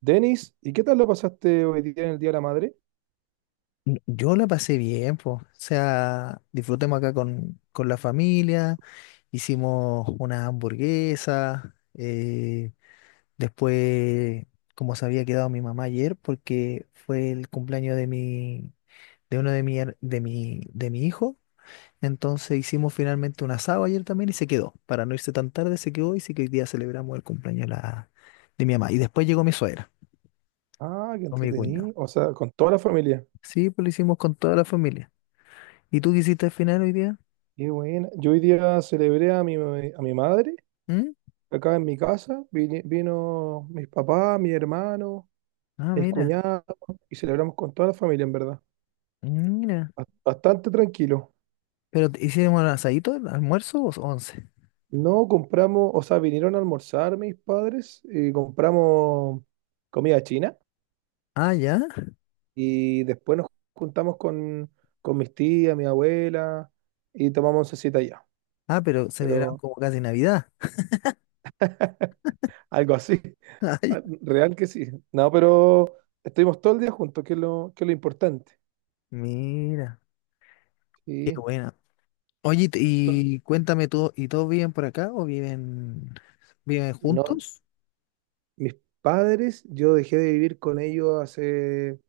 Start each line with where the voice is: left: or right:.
right: Denis, ¿y qué tal lo pasaste hoy día en el Día de la Madre?
left: Yo la pasé bien, pues. O sea, disfrutemos acá con la familia, hicimos una hamburguesa, después, como se había quedado mi mamá ayer, porque fue el cumpleaños de uno de mi, her- de mi hijo, entonces hicimos finalmente un asado ayer también y se quedó. Para no irse tan tarde, se quedó y sí que hoy día celebramos el cumpleaños de mi mamá. Y después llegó mi suegra,
right: Ah, qué
left: con mi cuñado.
right: entretenido. O sea, con toda la familia.
left: Sí, pues lo hicimos con toda la familia. ¿Y tú qué hiciste al final hoy día?
right: Qué buena. Yo hoy día celebré a mi madre
left: ¿Mm?
right: acá en mi casa. Vino mis papás, mi hermano,
left: Ah,
right: mis
left: mira,
right: cuñados y celebramos con toda la familia, en verdad.
left: mira.
right: Bastante tranquilo.
left: Pero hicieron un asadito, el almuerzo o once.
right: No compramos, o sea, vinieron a almorzar mis padres y compramos comida china
left: Ah, ya.
right: y después nos juntamos con mis tías, mi abuela y tomamos oncecita allá.
left: Ah, pero celebraron
right: Pero
left: como casi Navidad.
right: algo así.
left: Ay,
right: Ah, real que sí. No, pero estuvimos todo el día juntos, que es lo importante.
left: mira, qué
right: Sí.
left: buena. Oye,
right: Bueno,
left: y cuéntame tú, ¿y todos viven por acá o viven
right: no,
left: juntos?
right: mis padres, yo dejé de vivir con ellos hace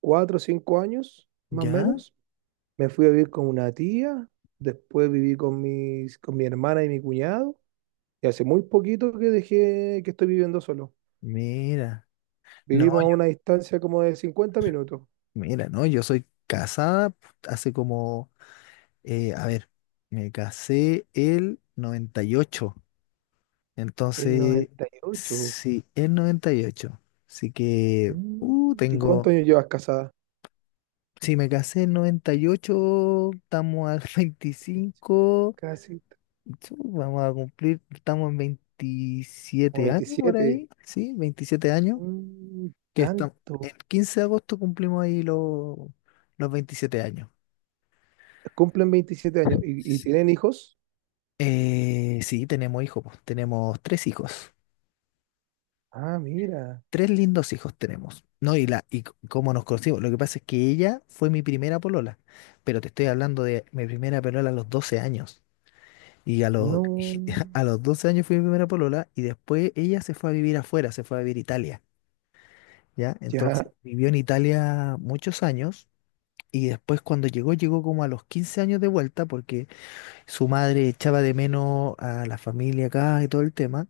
right: cuatro o cinco años, más o
left: Ya,
right: menos. Me fui a vivir con una tía, después viví con mi hermana y mi cuñado, y hace muy poquito que dejé que estoy viviendo solo.
left: mira. No,
right: Vivimos a
left: yo,
right: una distancia como de cincuenta minutos.
left: mira, no, yo soy casada hace como, a ver, me casé el 98.
right: El
left: Entonces,
right: 98.
left: sí, en 98. Así que,
right: Mm. ¿Y cuántos años llevas casada?
left: si me casé en 98 estamos al 25
right: Casi
left: chu, vamos a cumplir, estamos en
right: como
left: 27 años por
right: veintisiete.
left: ahí, sí, 27 años,
right: Mm,
left: que estamos,
right: tanto.
left: el 15 de agosto cumplimos ahí los 27 años.
right: Cumplen veintisiete años. ¿Y tienen hijos?
left: Sí, tenemos hijos, pues, tenemos tres hijos.
right: Ah, mira.
left: Tres lindos hijos tenemos, ¿no? Cómo nos conocimos. Lo que pasa es que ella fue mi primera polola, pero te estoy hablando de mi primera polola a los 12 años. Y
right: No.
left: a los 12 años fui mi primera polola y después ella se fue a vivir afuera, se fue a vivir a Italia, ¿ya? Entonces
right: Ya.
left: vivió en Italia muchos años y después cuando llegó, llegó como a los 15 años de vuelta porque su madre echaba de menos a la familia acá y todo el tema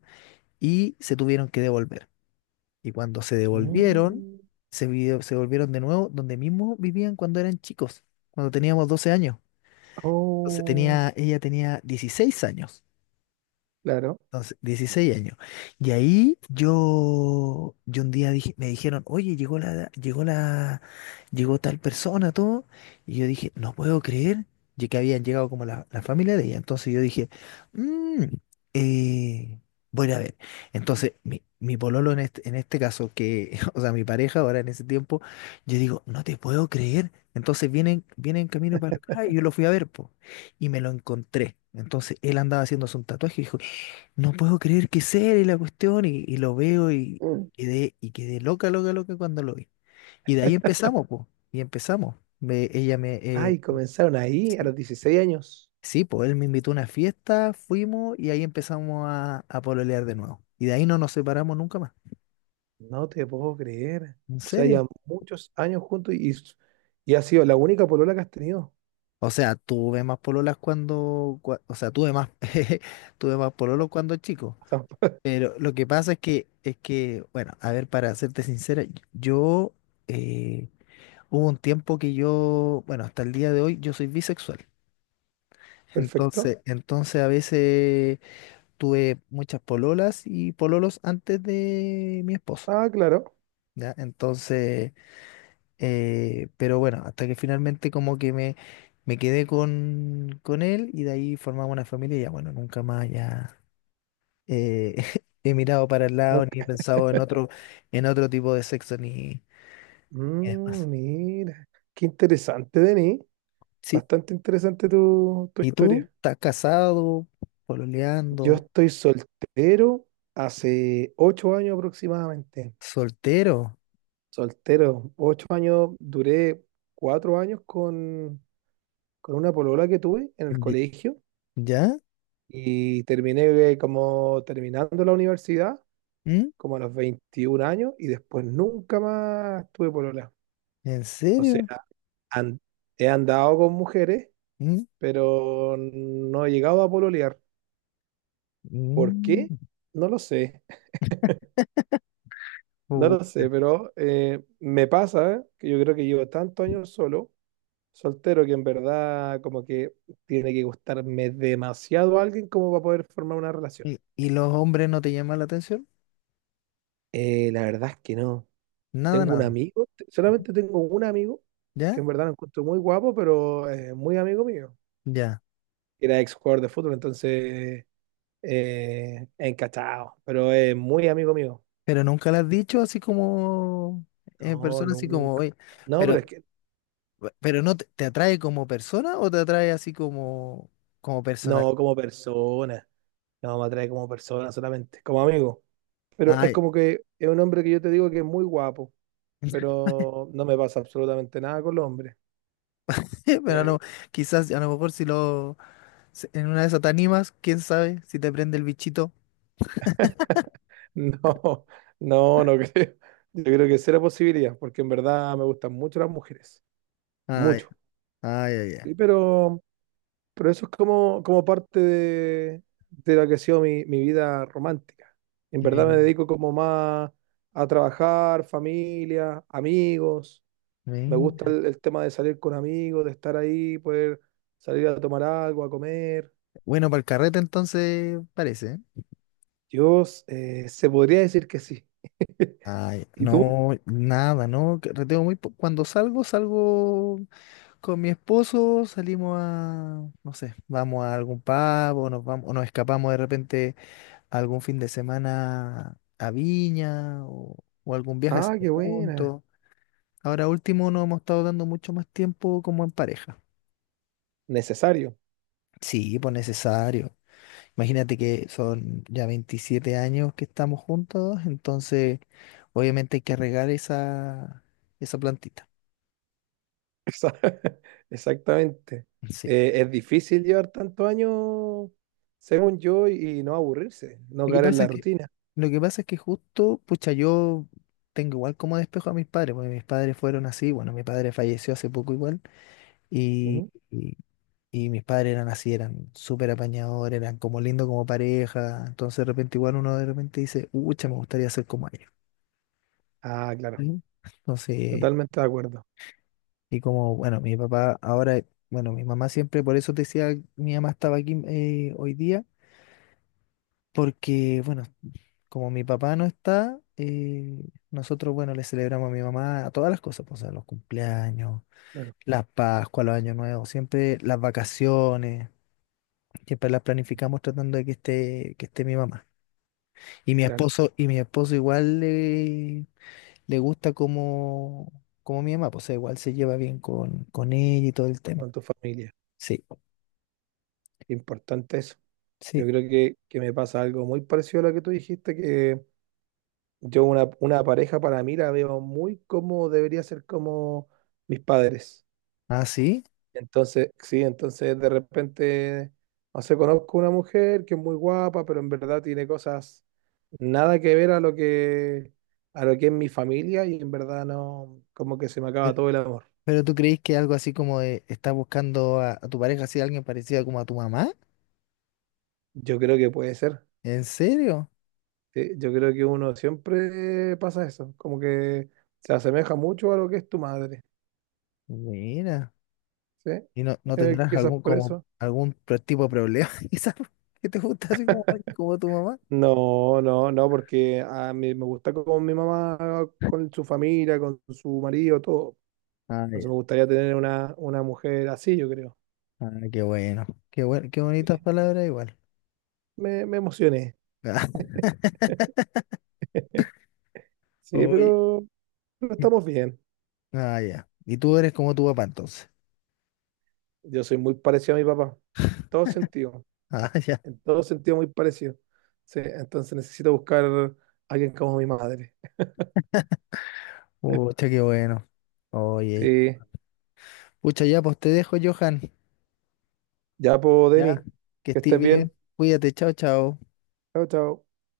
left: y se tuvieron que devolver. Y cuando se devolvieron,
right: Mm,
left: se volvieron de nuevo donde mismo vivían cuando eran chicos, cuando teníamos 12 años. Entonces
right: oh,
left: tenía, ella tenía 16 años.
right: claro.
left: Entonces, 16 años. Y ahí yo un día dije, me dijeron, oye, llegó tal persona, todo. Y yo dije, no puedo creer ya que habían llegado como la familia de ella. Entonces yo dije, "Mm, eh, voy a ir a ver. Entonces, mi pololo en en este caso, que, o sea, mi pareja ahora en ese tiempo, yo digo, no te puedo creer. Entonces vienen camino para acá y yo lo fui a ver, po, y me lo encontré. Entonces él andaba haciéndose un tatuaje y dijo, no puedo creer que sea y la cuestión, y lo veo y
right: Mm.
left: y quedé loca, loca, loca cuando lo vi. Y de ahí empezamos, pues, y empezamos.
right: Ay, comenzaron ahí a
left: Sí,
right: los dieciséis años.
left: sí, pues él me invitó a una fiesta, fuimos y ahí empezamos a pololear de nuevo. Y de ahí no nos separamos nunca más.
right: No te puedo creer.
left: ¿En
right: O sea,
left: serio?
right: ya muchos años juntos y ha sido la única polola que has tenido.
left: O sea, tuve más pololas o sea, tuve más, tuve más pololos cuando chico.
right: Ah,
left: Pero lo que pasa es es que, bueno, a ver, para serte sincera, yo... eh, hubo un tiempo que yo, bueno, hasta el día de hoy yo soy bisexual.
right: perfecto.
left: Entonces a veces tuve muchas pololas y pololos antes de mi esposo,
right: Ah, claro.
left: ¿ya? Entonces, pero bueno, hasta que finalmente como que me quedé con él y de ahí formamos una familia y ya, bueno, nunca más ya eh, he mirado para el
right: No.
left: lado ni he pensado en otro tipo de sexo ni, ni demás.
right: Mira, qué interesante, Denis.
left: Sí.
right: Bastante interesante tu
left: ¿Y tú?
right: historia.
left: ¿Estás casado?
right: Yo
left: ¿Pololeando?
right: estoy soltero hace ocho años aproximadamente.
left: Soltero.
right: Soltero, ocho años, duré cuatro años con una polola que tuve en el
left: Ye-
right: colegio
left: ¿Ya?
right: y terminé, como terminando la universidad,
left: ¿Mm?
right: como a los 21 años y después nunca más tuve polola.
left: ¿En
right: O sea,
left: serio?
right: an- he andado con mujeres,
left: ¿Mm?
right: pero no he llegado a pololear. ¿Por qué?
left: Mm.
right: No lo sé. No
left: Pu-
right: lo sé, pero me pasa que yo creo que llevo tantos años solo, soltero, que en verdad como que tiene que gustarme demasiado a alguien como para poder formar una relación.
left: y los hombres no te llaman la atención?
right: La verdad es que no.
left: Nada,
right: Tengo un
left: nada.
right: amigo, solamente tengo un amigo, que
left: ¿Ya?
right: en verdad lo encuentro muy guapo, pero muy amigo mío.
left: Ya.
right: Era ex jugador de fútbol, entonces encachado, pero es muy amigo mío.
left: Pero nunca lo has dicho así como en
right: No,
left: persona, así como
right: nunca.
left: hoy.
right: No, pero es
left: Pero,
right: que
left: pero no te atrae como persona o te atrae así como, como personal.
right: no como persona. No, me atrae como persona solamente, como amigo. Pero es
left: Ay,
right: como que es un hombre que yo te digo que es muy guapo, pero no me pasa absolutamente nada con los hombres.
left: pero
right: Eh,
left: quizás a lo mejor si lo si- en una de esas te animas, quién sabe si te prende el bichito.
right: no, no, no creo. Yo creo que será posibilidad, porque en verdad me gustan mucho las mujeres,
left: Ay,
right: mucho.
left: ay, ay, ay.
right: Sí, pero eso es como, como parte de lo que ha sido mi vida romántica. En verdad me
left: Mi-
right: dedico como más a trabajar, familia, amigos. Me gusta
left: mi-
right: el tema de salir con amigos, de estar ahí, poder salir a tomar algo, a comer.
left: Bueno, para el carrete entonces parece.
right: Yo, se podría decir que sí.
left: Ay,
right: ¿Y tú?
left: no, nada, no, carreteo muy cuando salgo, salgo con mi esposo, salimos a, no sé, vamos a algún pub o nos vamos, o nos escapamos de repente algún fin de semana a Viña o algún viaje
right: Ah,
left: hacemos
right: qué buena.
left: juntos. Ahora último nos hemos estado dando mucho más tiempo como en pareja.
right: Necesario.
left: Sí, pues necesario. Imagínate que son ya 27 años que estamos juntos, entonces obviamente hay que regar esa, esa plantita.
right: Esa- Exactamente.
left: Sí.
right: Es difícil llevar tantos años, según yo, y no aburrirse, no
left: Lo que
right: caer en
left: pasa
right: la
left: es que,
right: rutina.
left: lo que pasa es que justo, pucha, yo tengo igual como despejo a mis padres, porque mis padres fueron así, bueno, mi padre falleció hace poco igual, y,
right: Ujú.
left: y, y mis padres eran así, eran súper apañadores, eran como lindos como pareja, entonces de repente igual uno de repente dice, ucha, me gustaría ser como ellos.
right: Ah, claro.
left: ¿Sí? Entonces.
right: Totalmente de acuerdo.
left: Y como, bueno, mi papá ahora, bueno, mi mamá siempre, por eso te decía, mi mamá estaba aquí hoy día, porque, bueno, como mi papá no está, nosotros, bueno, le celebramos a mi mamá a todas las cosas, pues, a los cumpleaños,
right: Claro,
left: las Pascuas, los Años Nuevos, siempre las vacaciones, siempre las planificamos tratando de que esté mi mamá.
right: claro.
left: Y mi esposo igual le gusta como, como mi mamá, pues, o sea, igual se lleva bien con ella y todo el tema.
right: Con tu familia.
left: Sí.
right: Importante eso. Yo
left: Sí,
right: creo que me pasa algo muy parecido a lo que tú dijiste, que yo una pareja para mí la veo muy como debería ser como mis padres.
left: ah, sí.
right: Entonces, sí, entonces de repente, no sé, conozco una mujer que es muy guapa, pero en verdad tiene cosas nada que ver a lo que es mi familia y en verdad no, como que se me acaba
left: Pero,
right: todo el amor.
left: pero tú crees que algo así como de estás buscando a tu pareja, así alguien parecida como a tu mamá?
right: Yo creo que puede ser.
left: ¿En serio?
right: Sí, yo creo que uno siempre pasa eso, como que se asemeja mucho a lo que es tu madre,
left: Mira.
right: ¿sí?
left: ¿Y no, no tendrás
right: Quizás
left: algún
right: por
left: como
right: eso.
left: algún tipo de problema quizás que te gusta así como alguien como tu mamá?
right: No, no, no, porque a mí me gusta con mi mamá, con su familia, con su marido, todo.
left: Ah,
right: Entonces
left: ya.
right: me gustaría tener una mujer así, yo creo.
left: Ah, qué bueno. Qué bueno, qué
right: Sí.
left: bonitas palabras igual.
right: Me emocioné,
left: Ah,
right: sí,
left: oye,
right: pero
left: y-
right: estamos bien.
left: ah, ya. Y tú eres como tu papá entonces.
right: Yo soy muy parecido a mi papá, todo sentido,
left: Ah, ya.
right: en todo sentido muy parecido. Sí, entonces necesito buscar a alguien como mi madre.
left: Pucha, qué bueno. Oye.
right: Sí,
left: Pucha, ya, pues te dejo, Johan.
right: ya pues, Denis,
left: Ya. Que
right: que
left: estés
right: estés bien.
left: bien. Cuídate, chao, chao.
right: Chao, chao.